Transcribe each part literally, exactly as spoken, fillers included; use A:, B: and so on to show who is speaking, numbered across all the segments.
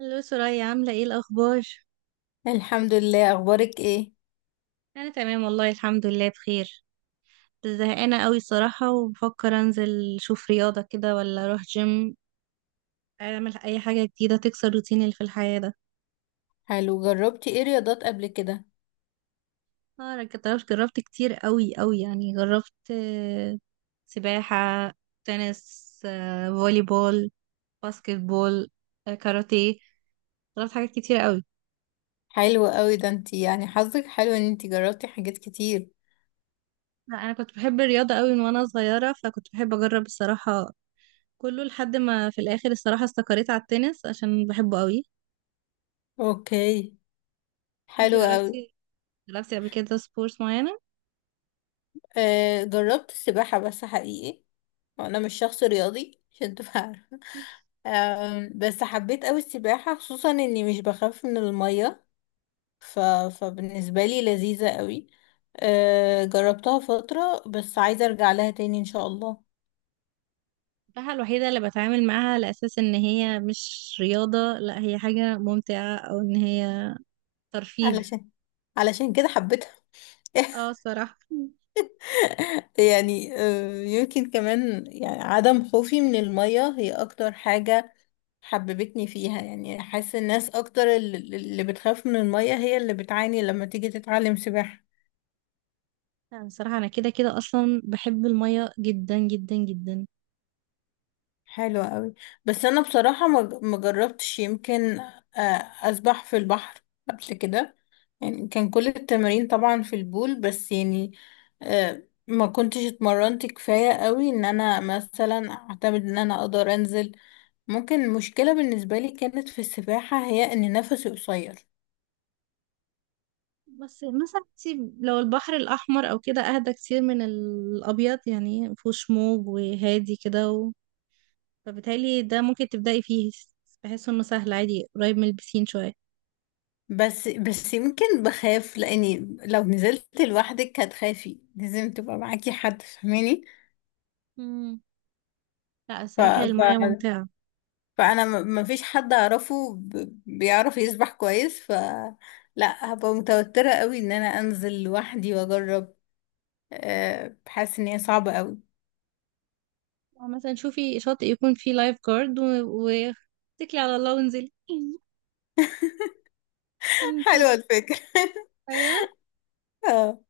A: الو سرايا، عاملة ايه الأخبار؟
B: الحمد لله. اخبارك ايه؟
A: أنا تمام، والله الحمد لله بخير. زهقانة قوي صراحة، وبفكر أنزل أشوف رياضة كده ولا أروح جيم، أعمل أي حاجة جديدة تكسر الروتين اللي في الحياة ده.
B: حلو، جربتي ايه رياضات قبل كده؟
A: اه أنا جربت جربت كتير قوي قوي، يعني جربت آه، سباحة، تنس، آه، فولي بول، باسكت بول، آه، كاراتيه. جربت حاجات كتير قوي.
B: حلو قوي، ده انتي يعني حظك حلو ان انتي جربتي حاجات كتير.
A: لا، أنا كنت بحب الرياضة قوي من وأنا صغيرة، فكنت بحب أجرب الصراحة كله، لحد ما في الاخر الصراحة استقريت على التنس عشان بحبه قوي.
B: اوكي،
A: انتي
B: حلو قوي.
A: جربتي، جربتي قبل كده سبورتس معينة؟
B: آه، جربت السباحة بس حقيقي، وانا مش شخص رياضي عشان تبقى عارفة. آم، بس حبيت قوي السباحة، خصوصا اني مش بخاف من المية. ف... فبالنسبة لي لذيذة قوي. آه جربتها فترة، بس عايزة ارجع لها تاني ان شاء الله.
A: السباحة الوحيدة اللي بتعامل معاها على اساس ان هي مش رياضة، لا هي حاجة ممتعة، او ان هي ترفيه.
B: علشان علشان كده حبيتها.
A: اه الصراحة.
B: يعني آه، يمكن كمان يعني عدم خوفي من المية هي أكتر حاجة حببتني فيها. يعني حاسة الناس أكتر الل- اللي بتخاف من المية هي اللي بتعاني لما تيجي تتعلم سباحة.
A: يعني الصراحة انا كده كده اصلا بحب المية جدا جدا جدا.
B: حلوة قوي. بس أنا بصراحة ما ج- ما جربتش يمكن آه، أسبح في البحر قبل كده. يعني كان كل التمارين طبعا في البول، بس يعني آه، ما كنتش اتمرنت كفاية قوي ان انا مثلا اعتمد ان انا اقدر انزل. ممكن المشكلة بالنسبة لي كانت في السباحة هي ان نفسي قصير.
A: بس مثلا انتي لو البحر الاحمر او كده، اهدى كتير من الابيض، يعني مفهوش موج وهادي كده، فبالتالي ده ممكن تبدأي فيه. بحس انه سهل عادي، قريب من البسين شوية.
B: بس بس يمكن بخاف، لاني لو نزلت لوحدك هتخافي، لازم تبقى معاكي حد، فاهماني؟
A: امم. لا،
B: ف...
A: الصراحة هي
B: ف...
A: المية ممتعة.
B: فانا ما فيش حد اعرفه ب... بيعرف يسبح كويس ف، لا هبقى متوترة قوي ان انا انزل لوحدي واجرب. أه... بحس ان هي صعبة قوي.
A: أو مثلا شوفي شاطئ يكون فيه لايف جارد و... و... اتكلي على الله وانزلي. انت.
B: حلوة الفكرة.
A: ايوه.
B: اه.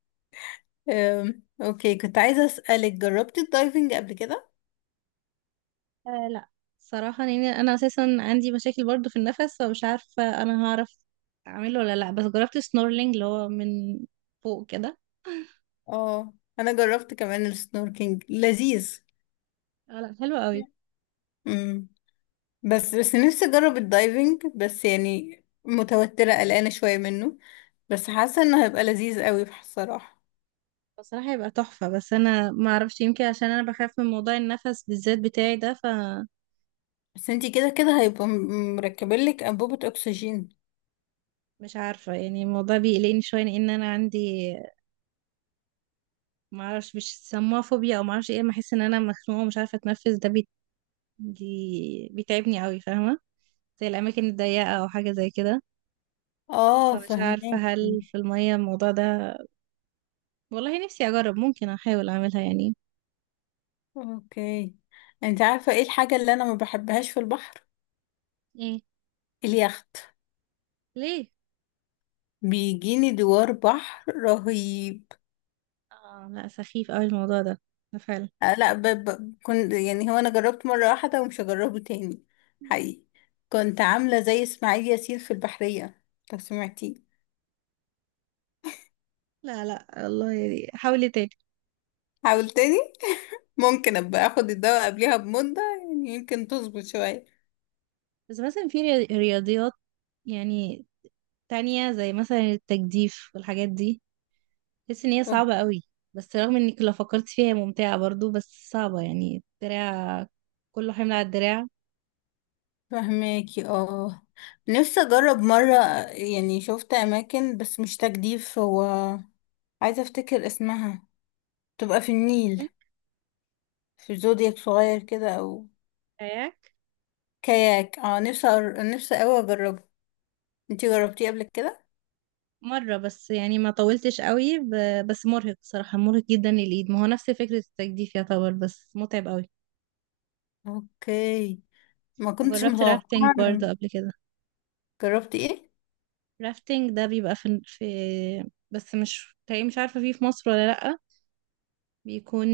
B: أم، اوكي، كنت عايزة اسألك، جربتي الدايفنج قبل كده؟
A: آه لا، صراحة يعني أنا أساسا عندي مشاكل برضو في النفس، فمش عارفة أنا هعرف أعمله ولا لأ، بس جربت سنورلينج اللي هو من فوق كده.
B: اه انا جربت كمان السنوركينج لذيذ.
A: آه لا، حلو قوي.
B: امم بس بس نفسي اجرب الدايفنج، بس يعني متوترة قلقانة شوية منه. بس حاسة انه هيبقى لذيذ قوي بصراحة.
A: بصراحة يبقى تحفة، بس أنا ما أعرفش، يمكن عشان أنا بخاف من موضوع النفس بالذات بتاعي ده.
B: بس انتي كده كده هيبقى م- مركبلك انبوبة اكسجين.
A: مش عارفة يعني، الموضوع بيقلقني شوية، لأن أنا عندي، معرفش مش سموها فوبيا أو معرفش ايه، أما أحس إن أنا مخنوقة ومش عارفة أتنفس، ده بي... دي... بيتعبني أوي، فاهمة؟ زي الأماكن الضيقة أو حاجة زي كده.
B: اه
A: فمش عارفة
B: فهماكي.
A: هل في المية الموضوع ده. والله نفسي أجرب، ممكن أحاول أعملها يعني.
B: اوكي، انت عارفة ايه الحاجة اللي انا ما بحبهاش في البحر؟
A: ايه؟
B: اليخت.
A: ليه؟
B: بيجيني دوار بحر رهيب.
A: اه لا، سخيف أوي الموضوع ده ده فعلا.
B: آه، لا ب... ب... كنت يعني، هو انا جربت مرة واحدة ومش هجربه تاني حقيقي. كنت عاملة زي اسماعيل ياسين في البحرية، لو سمعتيه.
A: لا لا، الله يعني حاولي تاني.
B: حاول تاني، ممكن ابقى اخد الدواء قبلها بمدة، يعني يمكن تظبط شوية.
A: بس مثلا في رياضيات يعني تانية زي مثلا التجديف والحاجات دي، بحس ان هي
B: أوكي،
A: صعبة قوي. بس رغم انك لو فكرت فيها هي ممتعة برضو، بس صعبة، يعني الدراع كله حمل على الدراع.
B: فهماكي اه. نفسي اجرب مرة، يعني شفت اماكن بس مش تجديف، هو عايزة افتكر اسمها، تبقى في النيل في زودياك صغير كده او
A: كاياك.
B: كاياك. اه، نفسي أر... نفسي اوي اجربه. انتي جربتيه قبل كده؟
A: مرة بس، يعني ما طولتش قوي، ب- بس مرهق صراحة، مرهق جدا للإيد، ما هو نفس فكرة التجديف يعتبر، بس متعب قوي.
B: اوكي، ما كنتش
A: وجربت رافتنج
B: متوقعة إن-
A: برضه قبل كده.
B: جربتي ايه؟
A: رافتنج ده بيبقى في, في، بس مش، تقريبا مش عارفة فيه في مصر ولا لأ. بيكون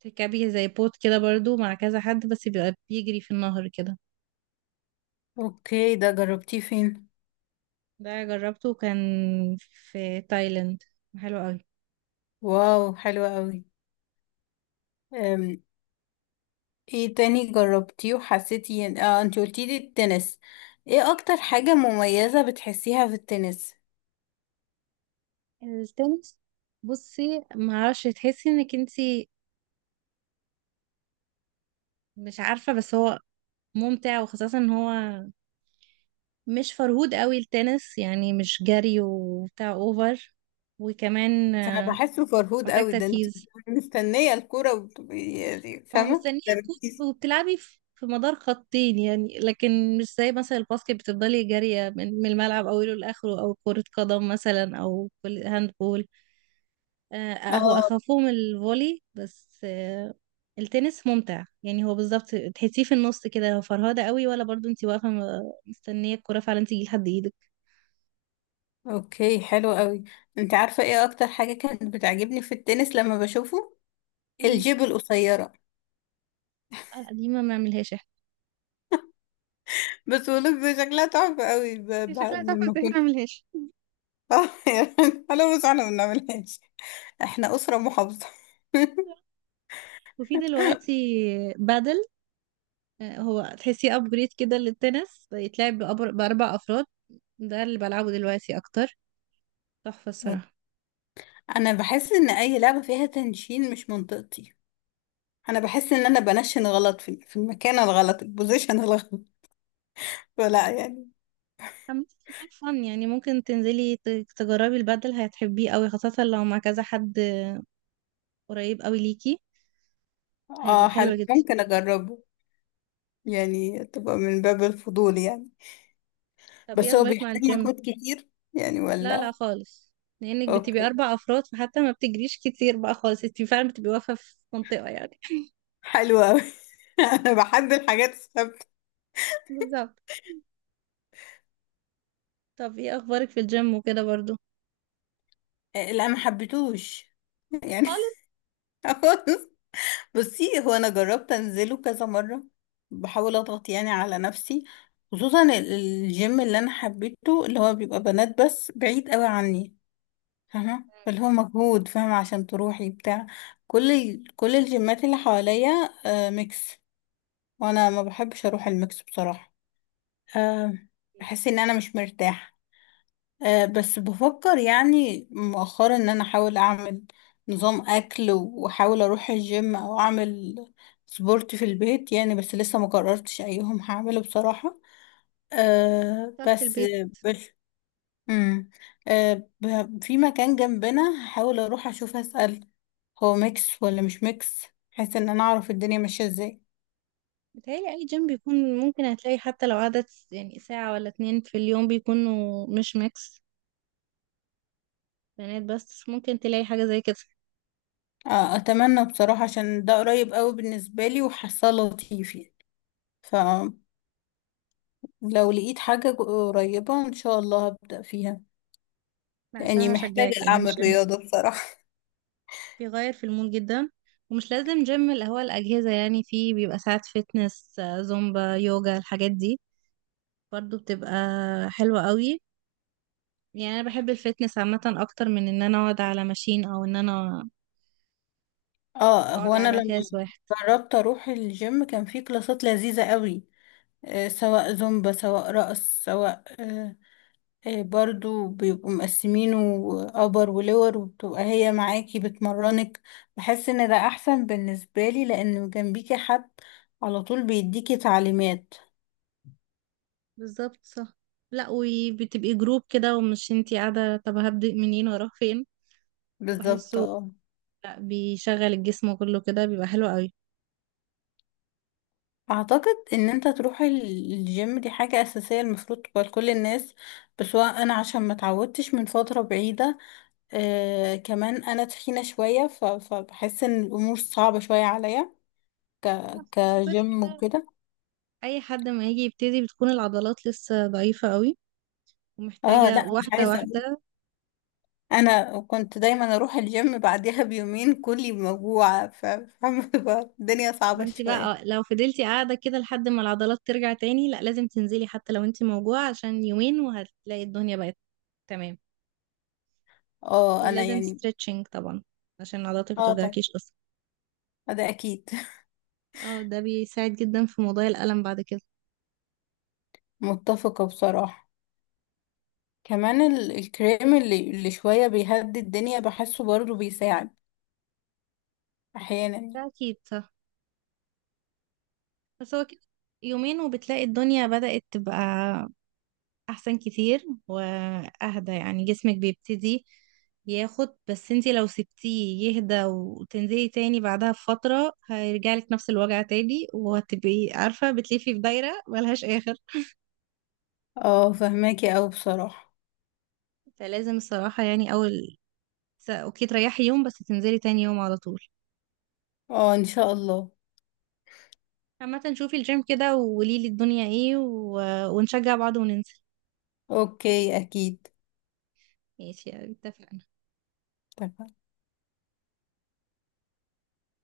A: تركبي زي بوت كده برضه مع كذا حد، بس بيبقى بيجري في النهر كده.
B: اوكي، ده جربتيه فين؟
A: ده جربته كان في تايلاند، حلو قوي.
B: واو، حلو قوي. أم، ايه تاني جربتيه وحسيتي إن- اه، انتي قلتي لي التنس. ايه اكتر حاجة مميزة بتحسيها في التنس؟
A: التنس، بصي ما اعرفش، تحسي انك انتي مش عارفه، بس هو ممتع، وخاصه ان هو مش فرهود قوي التنس، يعني مش جري وبتاع اوفر، وكمان
B: انا
A: آه،
B: بحسه فرهود
A: محتاج
B: قوي، ده انتي
A: تركيز.
B: بتبقي مستنية الكورة وبتبقي يعني
A: هو
B: فاهمة
A: مستنيه
B: تركيز.
A: كورة، وبتلعبي في في مدار خطين يعني، لكن مش زي مثلا الباسكت بتفضلي جارية من من الملعب اوله لاخره، او كرة قدم مثلا، او كل هاند بول. آه، هو
B: اه،
A: اخافهم الفولي بس. آه، التنس ممتع يعني، هو بالظبط تحسيه في النص كده، لو فرهاده قوي ولا برضو انتي واقفه م- مستنيه الكره فعلا تيجي لحد ايدك.
B: اوكي حلو قوي. انت عارفة ايه اكتر حاجة كانت بتعجبني في التنس لما بشوفه؟
A: مم.
B: الجيب القصيرة.
A: آه، دي ما بنعملهاش احنا.
B: بس ولوك شكلها تحفة قوي ب...
A: هي
B: ب...
A: شكلها تحفة،
B: لما
A: بس احنا
B: كنت.
A: ملهاش.
B: اه يا بنت، حلو بس احنا ما بنعملهاش. احنا أسرة محافظة.
A: وفي دلوقتي بادل، آه، هو تحسيه ابجريد كده للتنس، بيتلعب بأبر- باربع افراد، ده اللي بلعبه دلوقتي اكتر، تحفه الصراحه.
B: انا بحس ان اي لعبة فيها تنشين مش منطقتي. انا بحس ان انا بنشن غلط في, في المكان الغلط، البوزيشن الغلط. فلا يعني.
A: عامة فور فن يعني، ممكن تنزلي ت- تجربي البادل، هتحبيه قوي خاصة لو مع كذا حد قريب قوي ليكي. هيبقوا
B: اه حلو،
A: حلوة جدا.
B: ممكن اجربه. يعني تبقى من باب الفضول يعني.
A: طب ايه
B: بس هو
A: اخبارك مع
B: بيحتاج
A: الجيم؟
B: مجهود كتير، يعني
A: لا لا،
B: ولا؟
A: خالص. لانك بتبقي
B: اوكي،
A: اربع افراد، فحتى ما بتجريش كتير بقى خالص، انت فعلا بتبقي واقفة في منطقة يعني.
B: حلو قوي. انا بحب الحاجات الثابتة.
A: بالظبط. طب ايه اخبارك في الجيم وكده برضو؟
B: آه، لا ما حبيتوش يعني.
A: خالص.
B: خالص. بصي، هو انا جربت انزله كذا مره، بحاول اضغط يعني على نفسي. خصوصا ال- الجيم اللي انا حبيته اللي هو بيبقى بنات بس بعيد قوي عني، فاهمه. فاللي هو مجهود، فاهمه، عشان تروحي بتاع كل ال- كل الجيمات اللي حواليا آه ميكس. وانا ما بحبش اروح الميكس بصراحه. آه بحس ان انا مش مرتاحه. آه، بس بفكر يعني مؤخرا ان انا احاول اعمل نظام اكل، واحاول اروح الجيم او اعمل سبورت في البيت، يعني بس لسه ما قررتش ايهم هعمله بصراحة. أه
A: صح، في
B: بس
A: البيت.
B: بس مم. أه ب- في مكان جنبنا هحاول اروح اشوف، اسأل هو ميكس ولا مش ميكس، بحيث ان انا اعرف الدنيا ماشية ازاي.
A: بتهيألي اي جيم بيكون ممكن هتلاقي، حتى لو عدد، يعني ساعة ولا اتنين في اليوم بيكونوا مش ميكس، بنات بس، ممكن تلاقي حاجة زي كده.
B: آه، اتمنى بصراحة عشان ده قريب قوي بالنسبة لي وحاساه لطيف. يعني لو لقيت حاجة قريبة ان شاء الله هبدأ فيها.
A: لا
B: يعني
A: صراحة
B: محتاجة
A: أشجعك، يعني
B: اعمل
A: الجيم
B: رياضة بصراحة.
A: بيغير في المود جدا، ومش لازم جيم اللي هو الأجهزة يعني، فيه بيبقى ساعات فتنس، آه، زومبا، يوجا، الحاجات دي برضو بتبقى حلوة قوي. يعني أنا بحب الفتنس عامة أكتر من إن أنا أقعد على ماشين أو إن أنا
B: اه،
A: أقعد
B: هو انا
A: على
B: لما
A: كاس واحد.
B: جربت اروح الجيم كان في كلاسات لذيذة قوي. آه سواء زومبا، سواء رقص، سواء آه آه برضو بيبقوا مقسمينه ابر ولور، وبتبقى هي معاكي بتمرنك. بحس ان ده احسن بالنسبة لي، لان جنبيكي حد على طول بيديكي تعليمات.
A: بالظبط صح. لا وبتبقي جروب كده، ومش انتي قاعدة طب هبدأ منين واروح فين.
B: بالظبط
A: وبحسه،
B: اه.
A: لا، بيشغل الجسم كله كده، بيبقى حلو قوي.
B: اعتقد ان انت تروح ال- الجيم دي حاجة اساسية المفروض تبقى لكل الناس. بس هو انا عشان ما اتعودتش من فترة بعيدة، آه كمان انا تخينة شوية، ف- فبحس ان الامور صعبة شوية عليا ك-
A: بس كده
B: كجيم
A: كده
B: وكده.
A: أي حد ما يجي يبتدي بتكون العضلات لسه ضعيفة قوي،
B: اه
A: ومحتاجة
B: لا، مش
A: واحدة
B: عايزة اقول،
A: واحدة.
B: انا كنت دايما اروح الجيم بعدها بيومين كلي موجوعة، ف- فاهمة بقى؟ الدنيا
A: ما
B: صعبة
A: انت بقى،
B: شوية.
A: اه، لو فضلتي قاعدة كده لحد ما العضلات ترجع تاني، لا لازم تنزلي حتى لو انت موجوعة، عشان يومين وهتلاقي الدنيا بقت تمام.
B: اه انا
A: ولازم
B: يعني.
A: ستريتشنج طبعا عشان عضلاتك ما
B: اه طبعا،
A: توجعكيش اصلا.
B: ده اكيد.
A: اه، ده بيساعد جدا في موضوع الألم بعد كده.
B: متفقة بصراحة. كمان ال- الكريم اللي اللي شوية بيهدي الدنيا بحسه برضه بيساعد أحيانا.
A: ده أكيد صح. بس هو كده، يومين وبتلاقي الدنيا بدأت تبقى احسن كتير واهدى، يعني جسمك بيبتدي ياخد، بس انتي لو سبتيه يهدى وتنزلي تاني بعدها بفترة، هيرجعلك نفس الوجع تاني، وهتبقي عارفة بتلفي في دايرة ملهاش آخر.
B: اه فهماكي أوي بصراحة.
A: فلازم الصراحة يعني أول، س- اوكي تريحي يوم بس تنزلي تاني يوم على طول.
B: اه إن شاء الله.
A: عامة شوفي الجيم كده وقوليلي الدنيا ايه، و... ونشجع بعض وننزل.
B: أوكي، أكيد.
A: ماشي، اتفقنا.
B: اتفقنا.